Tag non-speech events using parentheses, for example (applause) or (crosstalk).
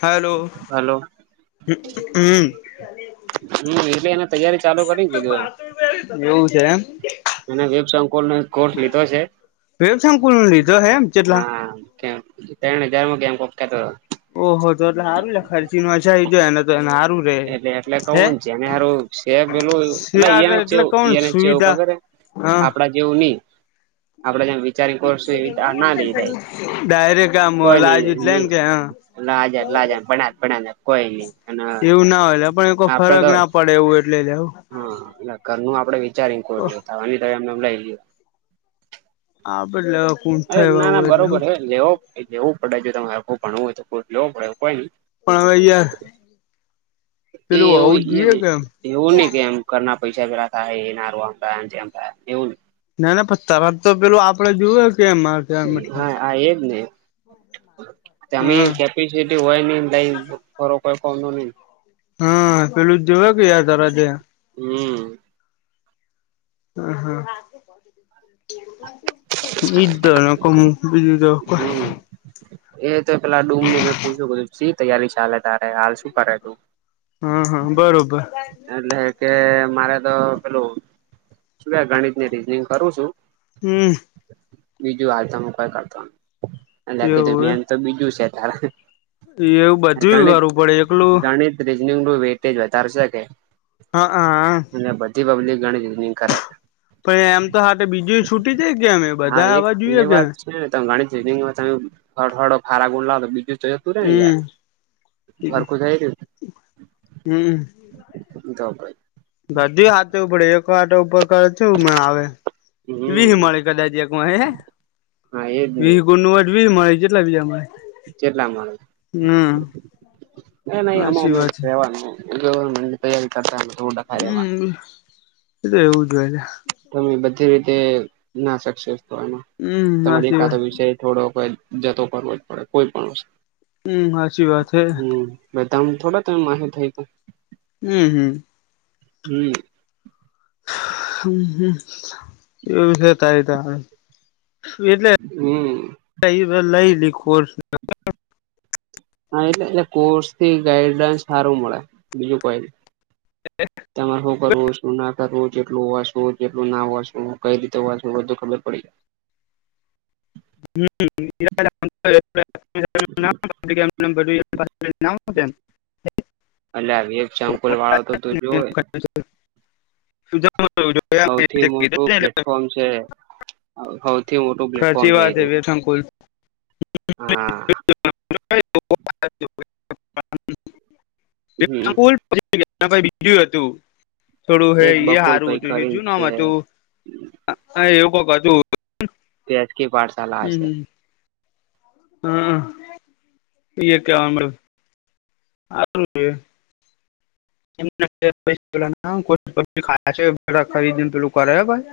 Hello hello હમ્મ. હમ્મ એટલે એને તૈયારી ચાલુ કરી કીધું એમ. એવું છે એમ? અને વેબ સંકોલનો એક કોર્સ લીધો છે વેબશંકુલ નો લીધો હે એમ ચેટલા હા. કેમ ત્રણ હજારમાં ગૈમ કોક થતો હતો. ઓહો તો તો હારું લખાયું શીમાક આઈ એને તો હાથ રું રે એટલે એટલે હે કવું જેને હારું છે પેલું શી એટલે આવે એને એટલે ચેવું કોણ એને ચેવું સુવિધા. ખબર હે હ. આપડા જેવું ની. આપડે જેમ વિચારી કોર્સ એવી રીતના ના લઈ લેય ડાયરેક્ટ આમ કોઈ ની લાજુ જ ની લઈને કે હા લાજ લાજા ભણાય ભણાયને કોઈ ની એન પણને કો ફરક ના પડે એવું એટલે જાવ. હા એટલે ઘરનું આપડે વિચાર કોડયો થવાનુ ની તો એમને એમ લઈ લે. આ બલો અરે ના ના બરોબર હે લેવો લેવું પડે તમાર આખું ભણવું હોય તો કોર્સ લેવો પડે કોઈ ની. પણ હવે યાર એ પેલું એવું હોવું એ જ નહીં જોઈએ કેમ એવું નહીં કેમ ઘરના પૈસા જરાક આય એના હારુ આમા જામા એવું નહીં. ના ના પન તારામ તો પેલું આપડે જોએ કે માર હા મતલબ આ એજ ને તમે હા એ કે પિસીટી હોય નઈ લઈ ફરો કોઈ કોમનુ નહીં. હા પેલું જ જોવા કે યાર તારા ત્યાં. હમ્મ. હ હા ઈધ ન કોમ બીજું તો બ હમ એ તો પેલા ડૂમની મેં પૂછું શી તૈયારી ચાલે તારે હાલ શું કરે તું? હ હ બરોબર. એટલે કે મારે તો પેલું શું કે ગણિત ની રીજનિંગ કરવું છું. હમ. બીજું હાલ તો કઈ કરતો એટલે કે જે એવું મેન તો બીજું છે તારે. એવું બધું કરવું પડે એકલું. રીજનેબલ વેતે વધારશો કે હા હા. અને બધી પબ્લિક ગણી ની કરે. પણ એમ તો હાતે બીજું છૂટી દઈ દે અમે બધા આવા જોઈએ કેમ. ત ગણી (inaudible) જમે ખારા ગાવ બીજું. તું તઈ યાર હમ ઘરખું જઈ રહયુ. હમ તો ભાઈ. બધી હાથે ઉપડે એક વાટ ઉપર. કછુ ના આવે હમ વીહ મળે કદાચ એક માહે હે હા એજ વી ગુનવટ બી મળે જેટલા બીજા મળે. જેટલા મળે હમ નહી આમાં હાચી અમે વાત છે રેવાનું. ગવર્મેન્ટની તેયારી કરતા (inaudible) કાર. હમ એ તો એવું જો હોય ને? તમે બધી રીતે ના શકશો પણ હમ તમારી હાચી એકાતો વાત વિષય. થોડો કજ જતો કરવો જ પડે કોઈ પણ વસ્તુ હમ સાચી વાત હૈ. ભઈ તમ થોડા તમ માથે થઈ ગયા. હમ હમ. હમ. હ એવ વિષ તારી ત. એટલે હમ લઈ લી ખ (inaudible) હા એટલે એલે કોર્સ થી ગાઈડલાઈ સારું મળે બીજું કોઈ તમારે શું કરવું શું ના તમે કેટલું વાંચવુ કેટલું ના વાંચવુ કંઈ રીતે વાંચવુ બધું ખબર પડે. હમ એ (inaudible) (unintelligible) (inaudible) અલ્યા આવી એક ઈગજાપલ વાળા તો તો જોવે. (unintelligible) સૌથી મોટું (inaudible) પ્લેટફોર્મ છે, હૌથી મોટો પ્લેટ. છી વાત છે, વથંકુલ હા હમ (inaudible) (unintelligible) (inaudible) (inaudible) બીડું હતું, થોડું હે એક હિ બકુલ ભાઈ હારું કરીને જુજું નામ છે. હતું તું એવું કોક હતું તે એચ કી પાઠશાલા હશે. (unintelligible) (inaudible) આ (inaudible) એ પીખા છે, (inaudible) ખરીદી ને પેલું કરે ભાઈ.